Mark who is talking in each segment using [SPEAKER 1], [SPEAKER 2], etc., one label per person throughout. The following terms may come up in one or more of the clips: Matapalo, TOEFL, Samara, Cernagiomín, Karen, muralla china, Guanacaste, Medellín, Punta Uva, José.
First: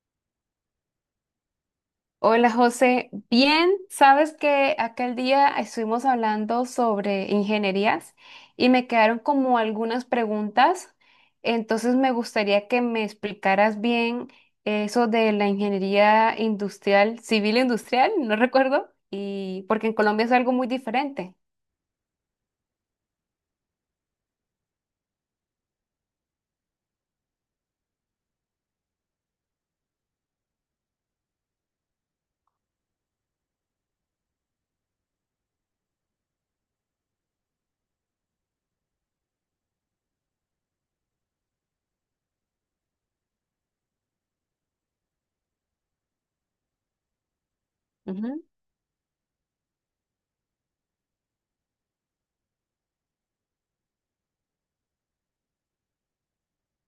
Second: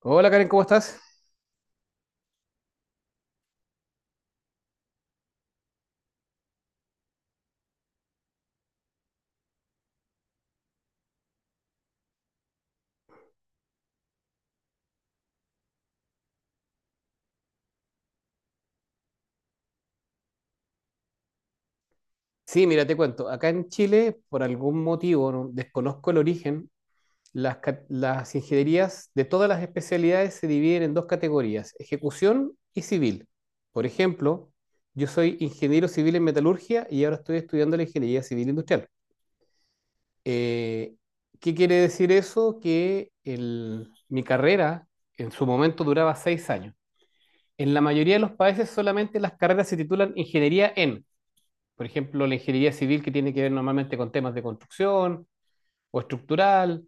[SPEAKER 1] Hola Karen, ¿cómo estás?
[SPEAKER 2] Hola José, bien, sabes que aquel día estuvimos hablando sobre ingenierías y me quedaron como algunas preguntas, entonces me gustaría que me explicaras bien eso de la ingeniería industrial, civil industrial, no recuerdo, y porque en Colombia es algo muy diferente.
[SPEAKER 1] Sí, mira, te cuento. Acá en Chile, por algún motivo, desconozco el origen, las ingenierías de todas las especialidades se dividen en dos categorías, ejecución y civil. Por ejemplo, yo soy ingeniero civil en metalurgia y ahora estoy estudiando la ingeniería civil industrial. Eh, ¿qué quiere decir eso? Que mi carrera en su momento duraba 6 años. En la mayoría de los
[SPEAKER 2] Ujú,
[SPEAKER 1] países solamente las carreras se titulan ingeniería en. Por ejemplo, la ingeniería civil que tiene que ver normalmente con temas de construcción o estructural,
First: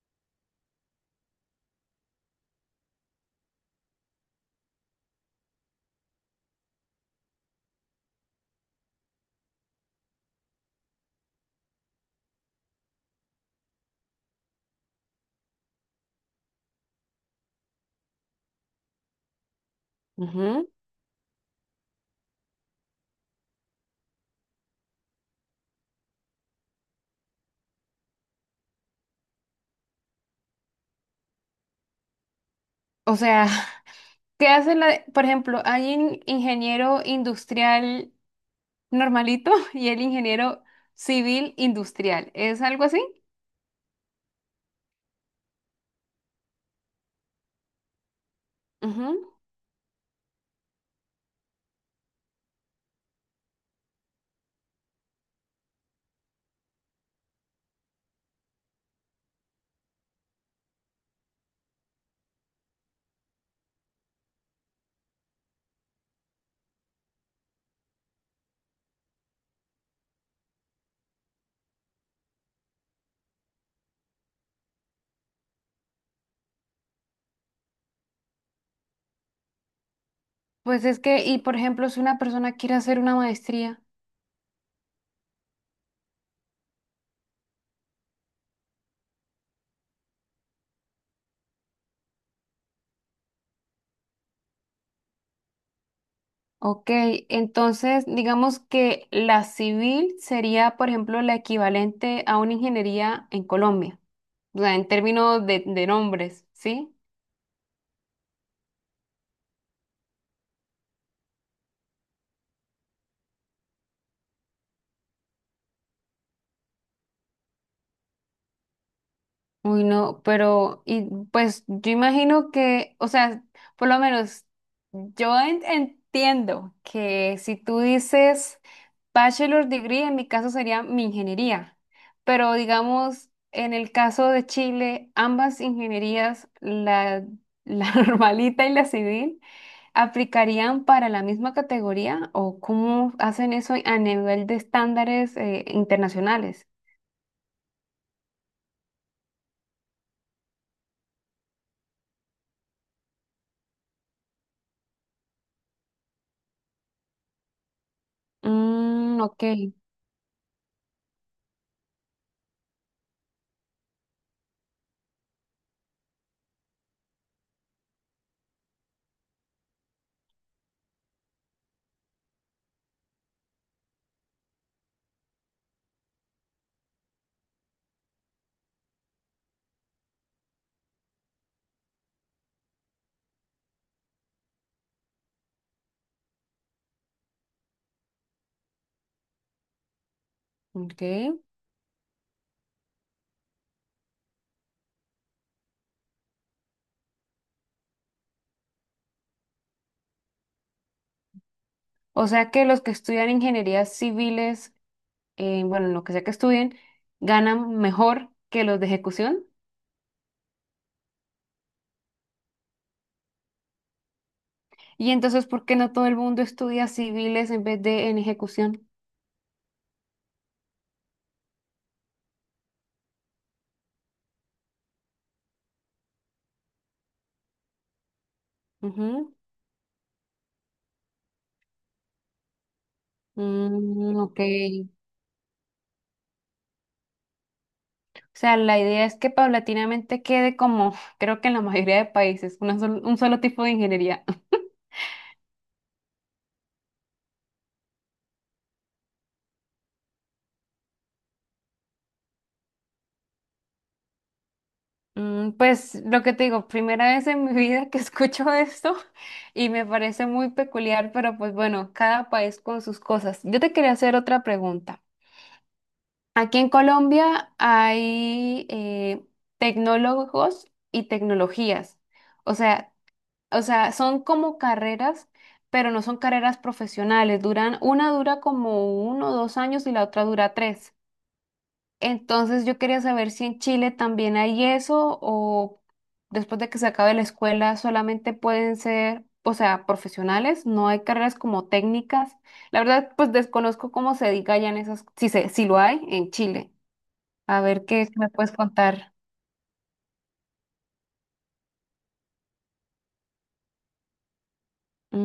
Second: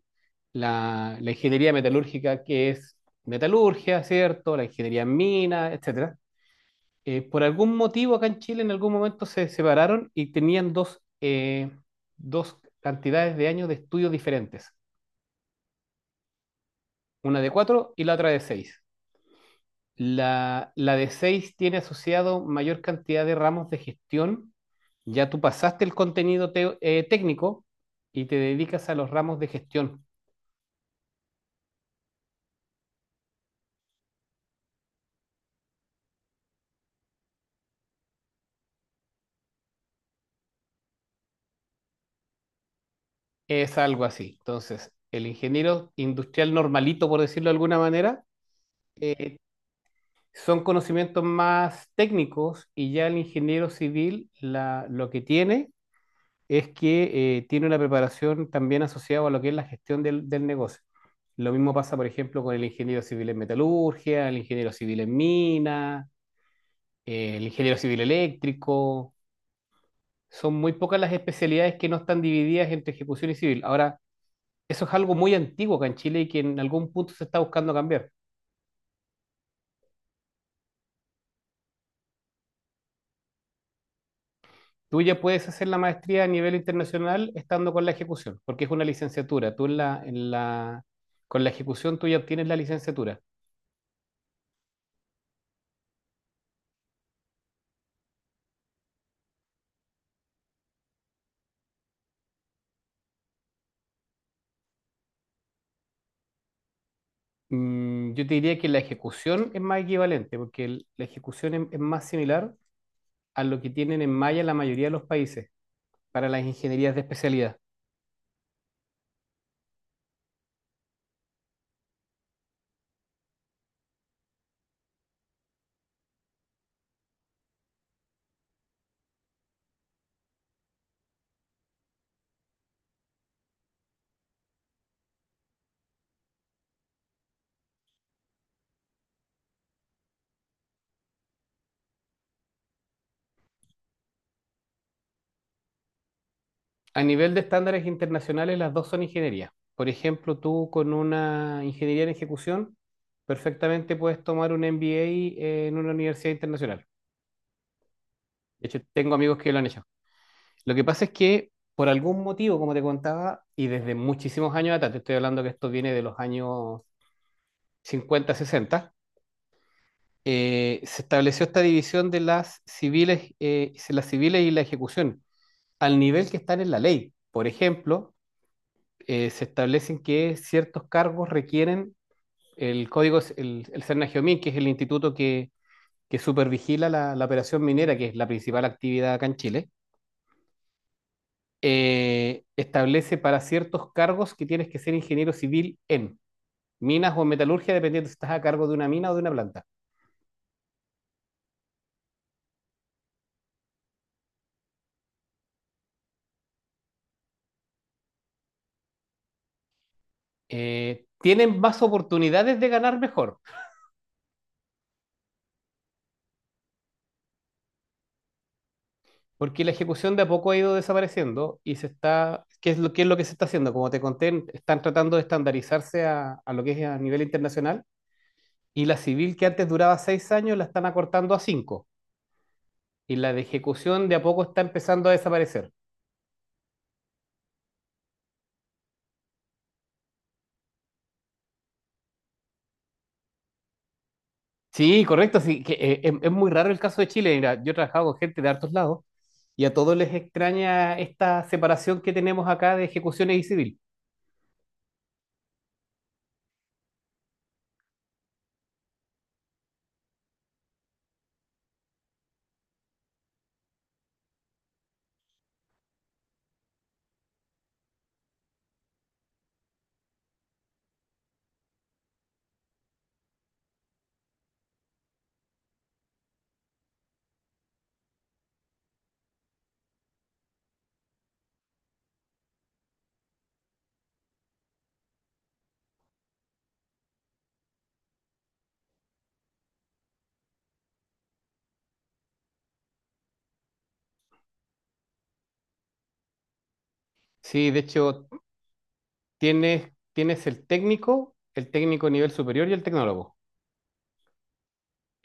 [SPEAKER 1] la ingeniería metalúrgica que es metalurgia, ¿cierto? La ingeniería en mina, etcétera. Por algún motivo acá en Chile en algún momento se separaron y tenían dos cantidades de años de estudios diferentes, una de cuatro y la otra de seis.
[SPEAKER 2] ujú.
[SPEAKER 1] La de 6 tiene asociado mayor cantidad de ramos de gestión. Ya tú pasaste el contenido técnico y te dedicas a los ramos de gestión.
[SPEAKER 2] O sea, ¿qué hace la, por ejemplo, hay un ingeniero industrial normalito y el ingeniero civil industrial, es algo así?
[SPEAKER 1] Es algo así. Entonces, el ingeniero industrial normalito, por decirlo de alguna manera,
[SPEAKER 2] Ujú.
[SPEAKER 1] eh, son conocimientos más técnicos y ya el ingeniero civil lo que tiene es que tiene una preparación también asociada a lo que es la gestión del negocio. Lo mismo pasa, por ejemplo, con el ingeniero civil en metalurgia, el ingeniero civil en mina, el ingeniero civil eléctrico. Son muy pocas las especialidades que no están divididas entre ejecución y civil. Ahora, eso es algo muy antiguo acá en Chile y que en algún punto se está buscando cambiar.
[SPEAKER 2] Pues es que, y por ejemplo, si una persona quiere hacer una maestría,
[SPEAKER 1] Tú ya puedes hacer la maestría a nivel internacional estando con la ejecución, porque es una licenciatura. Tú con la ejecución tú ya obtienes la licenciatura.
[SPEAKER 2] ok, entonces digamos que la civil sería, por ejemplo, la equivalente a una ingeniería en Colombia, o sea, en términos de nombres, ¿sí?
[SPEAKER 1] Yo te diría que la ejecución es más equivalente, porque la ejecución es más similar a lo que tienen en Maya la mayoría de los países para las ingenierías de especialidad.
[SPEAKER 2] Uy, no, pero, y pues yo imagino que, o sea, por lo menos yo entiendo que si tú dices... Bachelor degree en mi caso sería mi ingeniería, pero digamos, en el caso de Chile, ambas ingenierías, la normalita y la civil, ¿aplicarían para la misma categoría o cómo hacen eso a nivel de estándares internacionales?
[SPEAKER 1] A nivel de estándares internacionales, las dos son ingenierías. Por ejemplo, tú con una ingeniería en ejecución, perfectamente puedes tomar un MBA en una universidad internacional. De hecho, tengo
[SPEAKER 2] Mm,
[SPEAKER 1] amigos
[SPEAKER 2] ok,
[SPEAKER 1] que lo han hecho. Lo que pasa es que, por algún motivo, como te contaba, y desde muchísimos años atrás, te estoy hablando que esto viene de los años 50 sesenta, se estableció esta división de las civiles, las civiles y la ejecución al nivel que están en la ley. Por ejemplo, se establecen que ciertos cargos requieren el código, el Cernagiomín, que es el instituto que supervigila la operación minera, que es la principal actividad acá en Chile,
[SPEAKER 2] ok.
[SPEAKER 1] establece para ciertos cargos que tienes que ser ingeniero civil en minas o en metalurgia, dependiendo si estás a cargo de una mina o de una planta.
[SPEAKER 2] O sea que los que estudian ingenierías civiles, bueno, lo que sea que estudien, ganan mejor que los de ejecución.
[SPEAKER 1] Tienen más oportunidades de ganar mejor,
[SPEAKER 2] Y entonces, ¿por qué no todo el mundo estudia civiles en vez de en ejecución?
[SPEAKER 1] porque la ejecución de a poco ha ido desapareciendo y se está, ¿qué es lo que se está haciendo? Como te conté, están tratando de estandarizarse a lo que es a nivel internacional, y la
[SPEAKER 2] Ujú.
[SPEAKER 1] civil que antes duraba 6 años la están acortando a cinco, y la de ejecución de
[SPEAKER 2] Mm,
[SPEAKER 1] a
[SPEAKER 2] ok.
[SPEAKER 1] poco está empezando a desaparecer.
[SPEAKER 2] O sea, la idea es que paulatinamente quede como, creo que en la mayoría de países, un solo tipo de ingeniería.
[SPEAKER 1] Sí, correcto, sí, es muy raro el caso de Chile. Mira, yo he trabajado con gente de hartos lados y a todos les extraña esta separación que tenemos acá de ejecuciones y civil.
[SPEAKER 2] Mm, pues lo que te digo, primera vez en mi vida que escucho esto y me parece muy peculiar, pero pues bueno, cada país con sus cosas. Yo te quería hacer otra pregunta. Aquí en Colombia hay tecnólogos y tecnologías. O sea, O sea, son como carreras, pero no son carreras profesionales. Duran, una dura como 1 o 2 años y la otra dura 3. Entonces yo quería saber si en Chile también hay eso o después de que se acabe la escuela solamente pueden ser, o sea, profesionales, no hay carreras como técnicas. La verdad, pues desconozco cómo se diga ya en esas, si lo hay en Chile. A
[SPEAKER 1] Sí, de
[SPEAKER 2] ver qué
[SPEAKER 1] hecho,
[SPEAKER 2] me puedes contar.
[SPEAKER 1] tienes el técnico nivel superior y el tecnólogo.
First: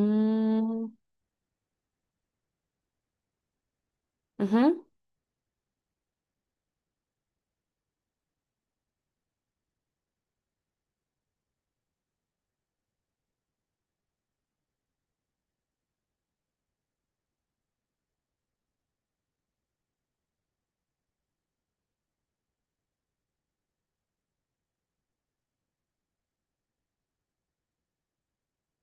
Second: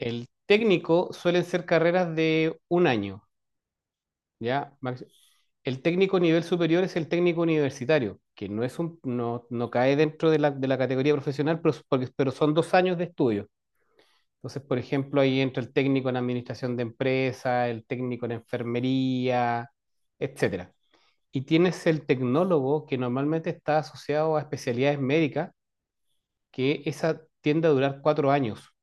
[SPEAKER 1] El técnico suelen ser carreras de un año, ¿ya?
[SPEAKER 2] ujú.
[SPEAKER 1] El técnico nivel superior es el técnico universitario, que no cae dentro de la categoría profesional, pero son 2 años de estudio. Entonces, por ejemplo, ahí entra el técnico en administración de empresa, el técnico en enfermería, etcétera. Y tienes el tecnólogo, que normalmente está asociado a especialidades médicas, que esa tiende a durar 4 años.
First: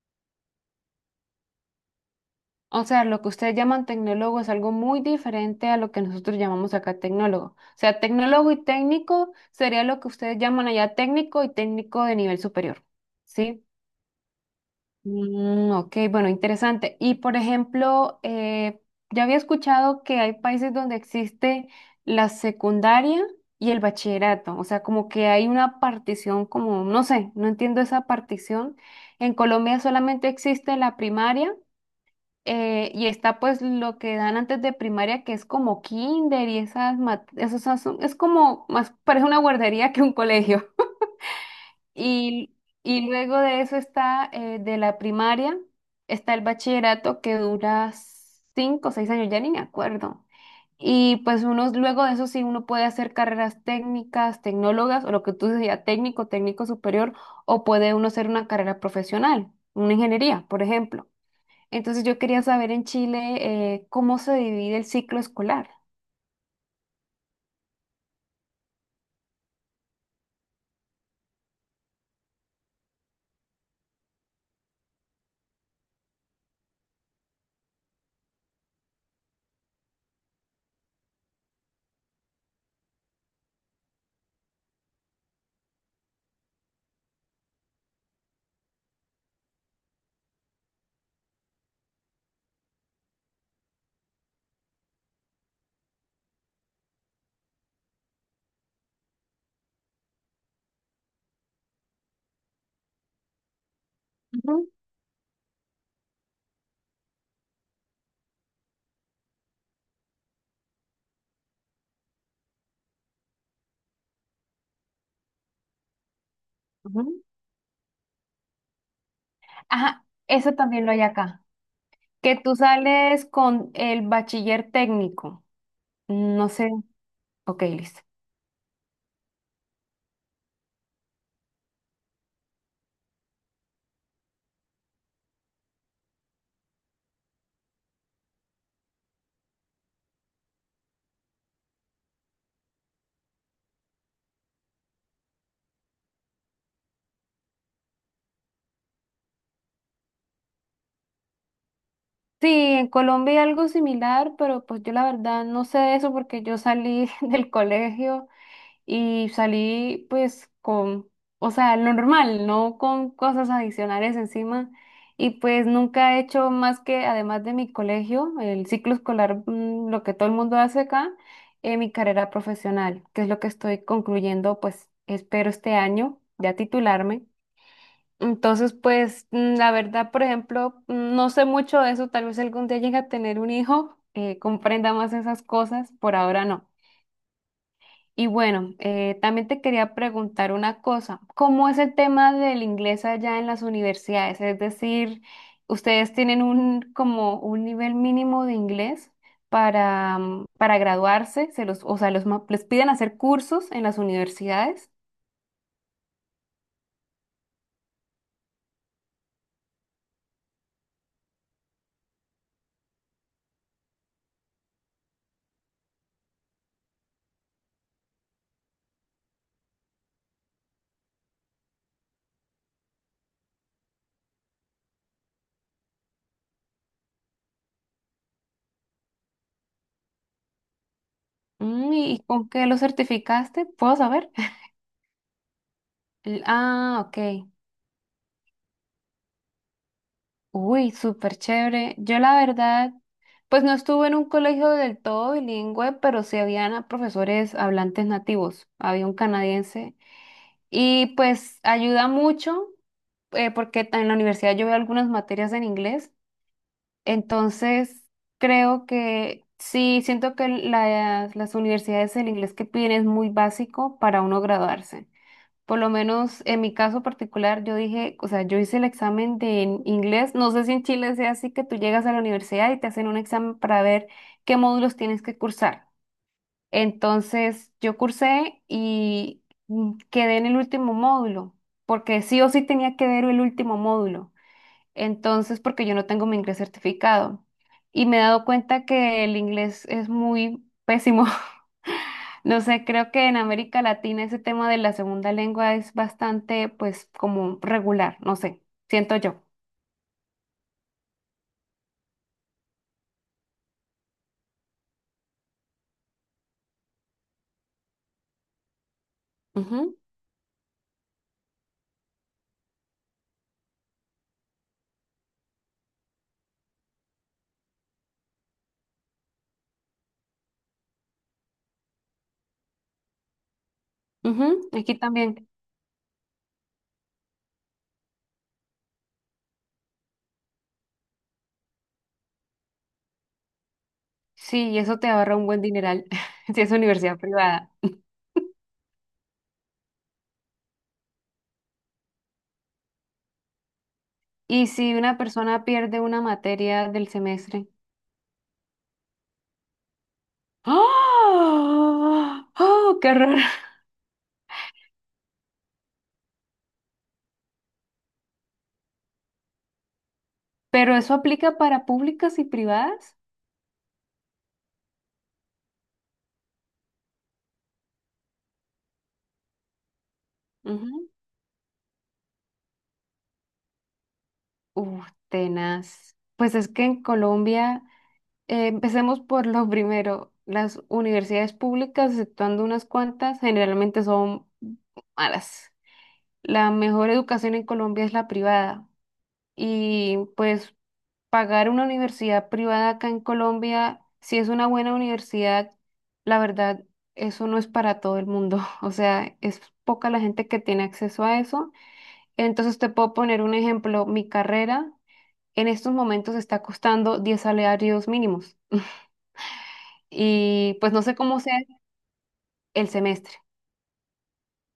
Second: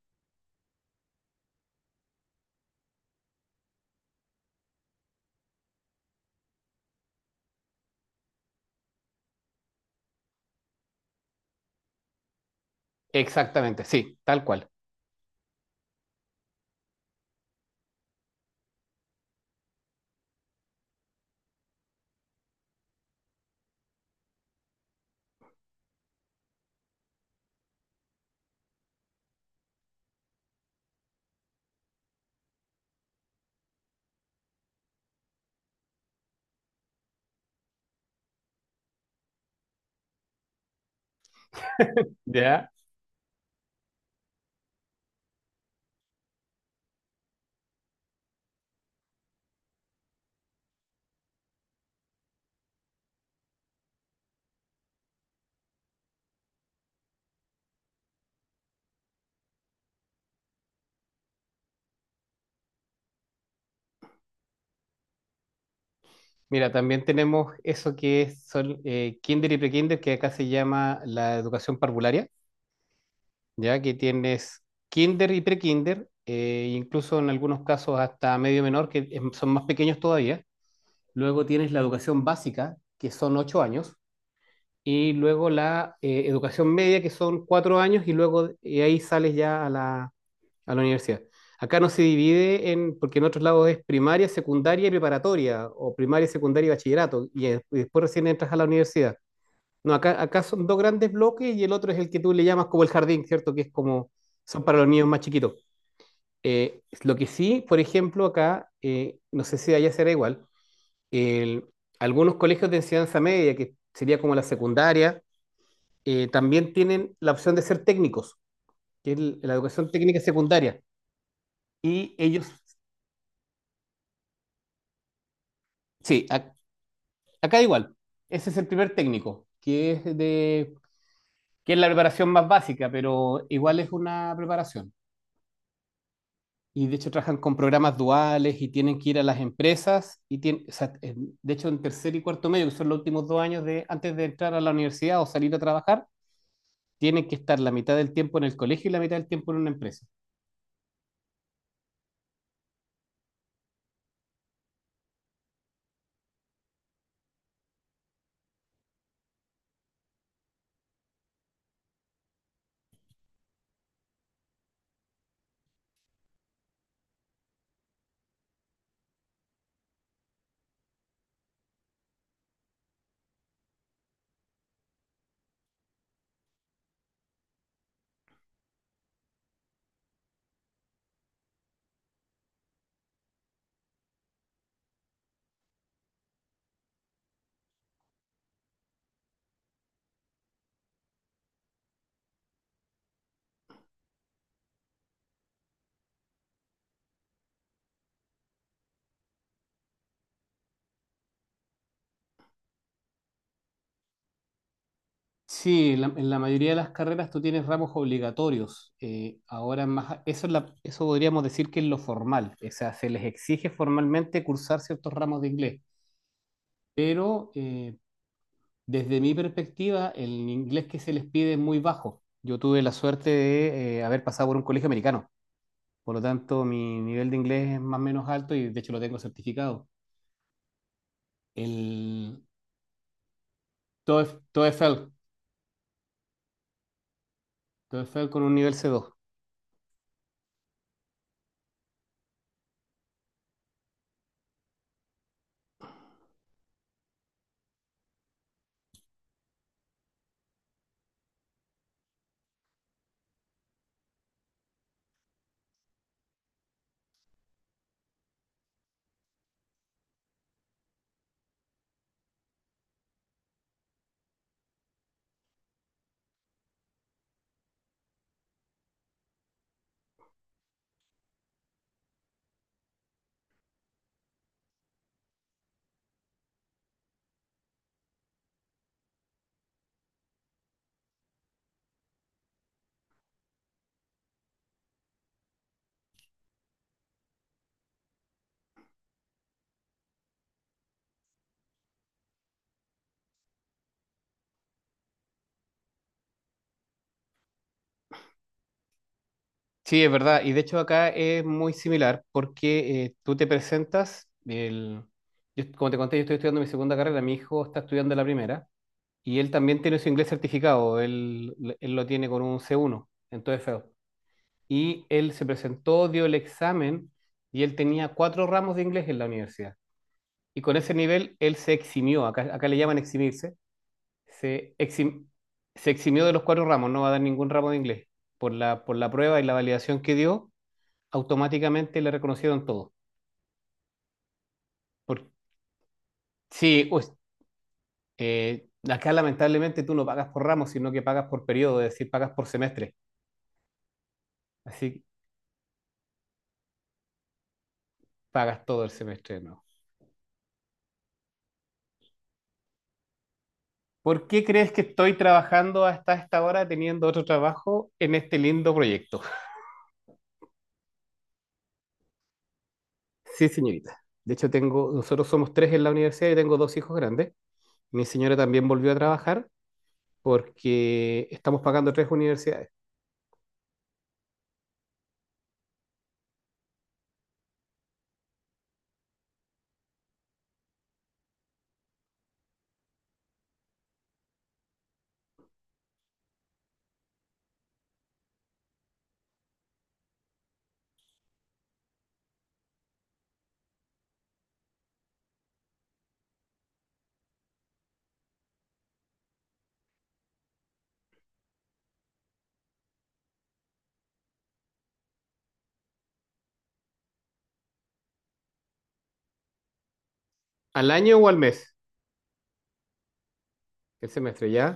[SPEAKER 2] O sea, lo que ustedes llaman tecnólogo es algo muy diferente a lo que nosotros llamamos acá tecnólogo. O sea, tecnólogo y técnico sería lo que ustedes llaman allá técnico y técnico de nivel superior. ¿Sí?
[SPEAKER 1] Exactamente, sí, tal cual.
[SPEAKER 2] Mm, ok, bueno, interesante. Y por ejemplo, ya había escuchado que hay países donde existe la secundaria y el bachillerato. O sea, como que hay una partición, como, no sé, no entiendo esa partición. En Colombia solamente existe la primaria y está pues lo que dan antes de primaria, que es como kinder y esas, es como más, parece una guardería que un colegio. Y,
[SPEAKER 1] ¿Ya?
[SPEAKER 2] luego de eso está de la primaria, está el bachillerato que dura 5 o 6 años, ya ni me acuerdo. Y pues uno, luego de eso sí, uno puede hacer carreras técnicas, tecnólogas, o lo que tú decías, técnico, técnico superior, o puede uno hacer una carrera profesional, una ingeniería, por ejemplo. Entonces yo quería saber en Chile cómo se divide el ciclo escolar.
[SPEAKER 1] Mira, también tenemos eso que son kinder y prekinder, que acá se llama la educación parvularia, ya que tienes kinder y prekinder, incluso en algunos casos hasta medio menor, que son más pequeños todavía. Luego tienes la educación básica, que son 8 años, y luego la educación media, que son 4 años, y luego de ahí sales ya a la universidad. Acá no se divide en, porque en otros lados es primaria, secundaria y preparatoria, o primaria, secundaria y bachillerato, y después recién entras a la universidad. No, acá son dos grandes bloques y el otro es el que tú le llamas como el jardín, ¿cierto? Que es como, son
[SPEAKER 2] Ujú,
[SPEAKER 1] para los niños más chiquitos. Lo que sí, por ejemplo, acá, no sé si allá será igual, el- algunos colegios de enseñanza media, que sería como la secundaria, también tienen
[SPEAKER 2] ujú.
[SPEAKER 1] la opción de ser técnicos, que es la educación
[SPEAKER 2] Ajá,
[SPEAKER 1] técnica
[SPEAKER 2] eso
[SPEAKER 1] secundaria.
[SPEAKER 2] también lo hay acá.
[SPEAKER 1] Y
[SPEAKER 2] Que
[SPEAKER 1] ellos,
[SPEAKER 2] tú sales con el bachiller técnico.
[SPEAKER 1] sí,
[SPEAKER 2] No sé.
[SPEAKER 1] acá
[SPEAKER 2] Ok,
[SPEAKER 1] igual,
[SPEAKER 2] listo.
[SPEAKER 1] ese es el primer técnico, que es la preparación más básica, pero igual es una preparación. Y de hecho trabajan con programas duales y tienen que ir a las empresas y tienen, o sea, de hecho en tercer y cuarto medio, que son los últimos 2 años antes de entrar a la universidad o salir a trabajar, tienen que estar la mitad del tiempo en el colegio y la mitad del tiempo en una empresa.
[SPEAKER 2] Sí, en Colombia hay algo similar, pero pues yo la verdad no sé de eso porque yo salí del colegio y salí pues con, o sea, lo normal, no con cosas adicionales encima. Y pues nunca he hecho más que, además de mi colegio, el ciclo escolar, lo que todo el mundo hace acá, mi carrera profesional, que es lo que estoy concluyendo, pues espero este año ya titularme. Entonces, pues la verdad, por ejemplo, no sé mucho de eso, tal vez algún día llegue a tener un hijo, comprenda más esas cosas, por ahora no. Y bueno, también te quería preguntar una cosa. ¿Cómo es el tema del inglés allá en las universidades? Es decir, ¿ustedes tienen un como un nivel mínimo de inglés para, para graduarse? ¿Se los, o sea, los, les piden hacer cursos en las universidades?
[SPEAKER 1] Sí, en la mayoría de las carreras tú tienes ramos obligatorios. Ahora más, eso podríamos decir que es lo formal. O sea, se les exige formalmente cursar ciertos ramos de inglés. Pero desde mi perspectiva, el inglés que se les pide es muy bajo. Yo tuve la suerte de haber pasado por un colegio americano. Por lo tanto, mi nivel de inglés es más o menos alto y de hecho lo tengo certificado. El
[SPEAKER 2] Mm, ¿y con qué lo certificaste? ¿Puedo saber?
[SPEAKER 1] TOEFL, TOEFL,
[SPEAKER 2] Ah, ok.
[SPEAKER 1] TOEFL con un nivel C2.
[SPEAKER 2] Uy, súper chévere. Yo la verdad, pues no estuve en un colegio del todo bilingüe, pero sí habían a profesores hablantes nativos. Había un canadiense y pues ayuda mucho porque en la universidad yo veo algunas materias en inglés. Entonces, creo que sí, siento que las universidades el inglés que piden es muy básico para uno graduarse. Por lo menos en mi caso particular, yo dije, o sea, yo hice el examen de en inglés. No sé si en Chile sea así que tú llegas a la universidad y te hacen un examen para ver qué módulos tienes que cursar. Entonces, yo cursé y quedé en el último módulo, porque sí o sí tenía que ver el último módulo. Entonces, porque yo no tengo mi inglés certificado. Y me he dado cuenta que el inglés es muy pésimo. No sé, creo que en América Latina ese tema de la segunda lengua es bastante, pues, como regular, no sé, siento yo.
[SPEAKER 1] Sí, es verdad. Y de hecho acá es muy similar porque tú te presentas, como te conté, yo estoy estudiando mi segunda carrera, mi hijo está estudiando la primera y él también tiene
[SPEAKER 2] Ujú,
[SPEAKER 1] su inglés certificado, él lo tiene con un C1 en todo feo. Y él se presentó, dio el examen y él tenía cuatro ramos de inglés en la universidad. Y con ese nivel él se eximió, acá le llaman eximirse,
[SPEAKER 2] ujú.
[SPEAKER 1] se,
[SPEAKER 2] Aquí
[SPEAKER 1] exim-
[SPEAKER 2] también.
[SPEAKER 1] se eximió de los cuatro ramos, no va a dar ningún ramo de inglés por la prueba y la validación que dio, automáticamente le reconocieron todo.
[SPEAKER 2] Sí, y eso te
[SPEAKER 1] Por,
[SPEAKER 2] ahorra un buen dineral si es
[SPEAKER 1] sí, pues,
[SPEAKER 2] universidad privada.
[SPEAKER 1] acá lamentablemente tú no pagas por ramos, sino que pagas por periodo, es decir, pagas por semestre.
[SPEAKER 2] ¿Y
[SPEAKER 1] Así
[SPEAKER 2] si
[SPEAKER 1] que
[SPEAKER 2] una persona pierde una materia del semestre?
[SPEAKER 1] pagas todo el semestre, ¿no?
[SPEAKER 2] ¡Ah! ¡Oh, qué horror!
[SPEAKER 1] ¿Por qué crees que estoy trabajando hasta esta hora teniendo otro trabajo en este lindo proyecto?
[SPEAKER 2] ¿Pero eso aplica para públicas y privadas?
[SPEAKER 1] Sí, señorita. De hecho, nosotros somos tres en la universidad y tengo dos hijos grandes. Mi señora también volvió a trabajar
[SPEAKER 2] Ujú.
[SPEAKER 1] porque estamos pagando tres universidades.
[SPEAKER 2] Uf, tenaz. Pues es que en Colombia... Empecemos por lo primero. Las universidades públicas, exceptuando unas cuantas, generalmente son malas. La mejor educación en Colombia es la privada. Y pues pagar una universidad privada acá en Colombia, si es una buena universidad, la verdad, eso no es para todo el mundo. O sea, es poca la gente que tiene acceso a eso. Entonces te puedo poner un ejemplo. Mi carrera en estos momentos está costando 10 salarios mínimos. Y
[SPEAKER 1] ¿Al
[SPEAKER 2] pues no sé
[SPEAKER 1] año o al
[SPEAKER 2] cómo sea
[SPEAKER 1] mes?
[SPEAKER 2] el semestre.
[SPEAKER 1] El semestre, ¿ya?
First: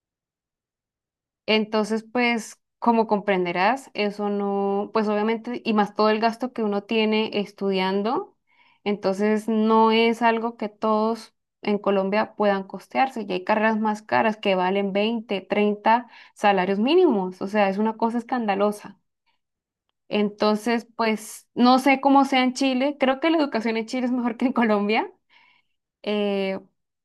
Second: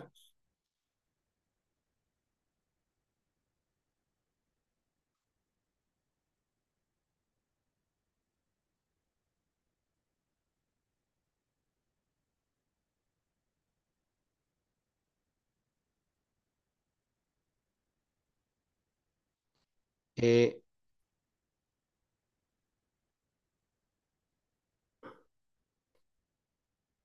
[SPEAKER 2] Entonces, pues como comprenderás, eso no, pues obviamente, y más todo el gasto que uno tiene estudiando, entonces no es algo que todos en Colombia puedan costearse. Y hay carreras más caras que valen 20, 30 salarios mínimos, o sea, es una cosa escandalosa.
[SPEAKER 1] Eh,
[SPEAKER 2] Entonces, pues no sé cómo sea en Chile, creo que la educación en Chile es mejor que en Colombia. Eh,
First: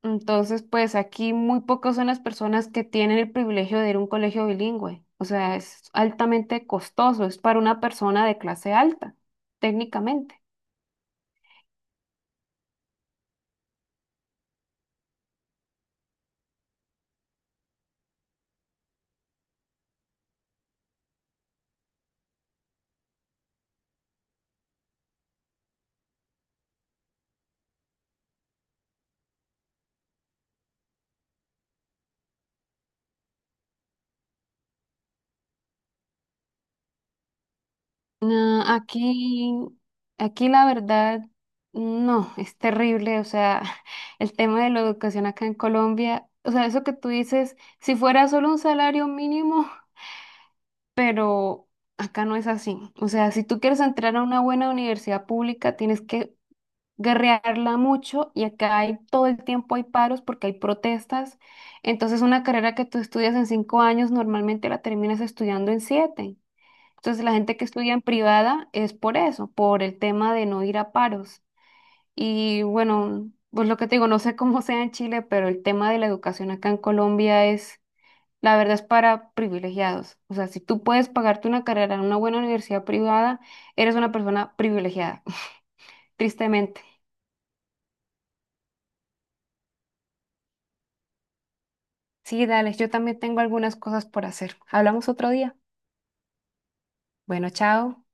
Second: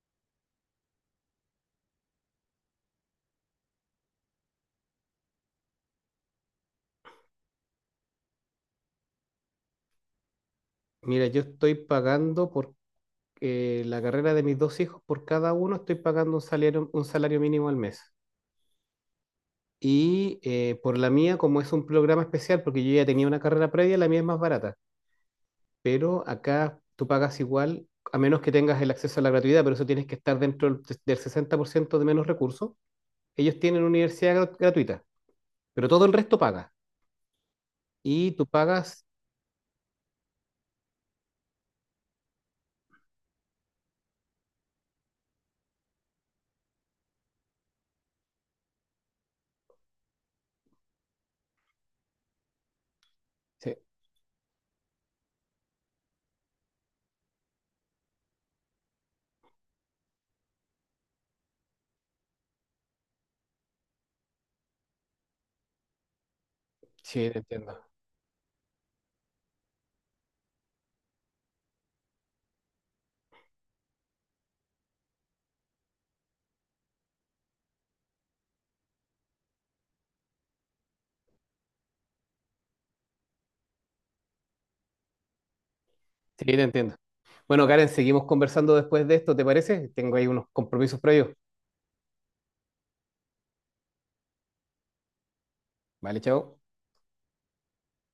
[SPEAKER 2] entonces, pues aquí muy pocas son las personas que tienen el privilegio de ir a un colegio bilingüe. O sea, es altamente costoso, es para una persona de clase alta, técnicamente.
[SPEAKER 1] Mira, yo estoy pagando por la carrera de mis dos hijos, por cada uno estoy pagando un salario mínimo al mes. Y por la mía, como es un programa especial, porque yo ya tenía una carrera previa, la mía es más barata. Pero acá tú pagas igual, a menos que tengas el acceso a la gratuidad, pero eso tienes que estar dentro del 60% de menos recursos. Ellos tienen universidad gratuita, pero todo el resto paga. Y tú
[SPEAKER 2] No,
[SPEAKER 1] pagas...
[SPEAKER 2] aquí la verdad, no, es terrible. O sea, el tema de la educación acá en Colombia, o sea, eso que tú dices, si fuera solo un salario mínimo, pero acá no es así. O sea, si tú
[SPEAKER 1] Sí,
[SPEAKER 2] quieres entrar a una buena universidad pública, tienes que guerrearla mucho y acá hay, todo el tiempo hay paros porque hay protestas. Entonces una carrera que tú estudias en 5 años normalmente la terminas estudiando en 7. Entonces
[SPEAKER 1] sí,
[SPEAKER 2] la
[SPEAKER 1] te
[SPEAKER 2] gente que
[SPEAKER 1] entiendo.
[SPEAKER 2] estudia en privada es por eso, por el tema de no ir a paros. Y bueno, pues lo que te digo, no sé cómo sea en Chile, pero el tema de la educación acá en Colombia es, la verdad es para privilegiados. O sea, si tú puedes pagarte una carrera en una buena universidad privada, eres una persona privilegiada,
[SPEAKER 1] Sí, te
[SPEAKER 2] tristemente.
[SPEAKER 1] entiendo. Bueno, Karen, seguimos conversando después de esto, ¿te parece? Tengo ahí unos compromisos previos.
[SPEAKER 2] Sí, dale, yo también tengo algunas cosas por hacer. Hablamos otro día.
[SPEAKER 1] Vale, chao.
[SPEAKER 2] Bueno, chao.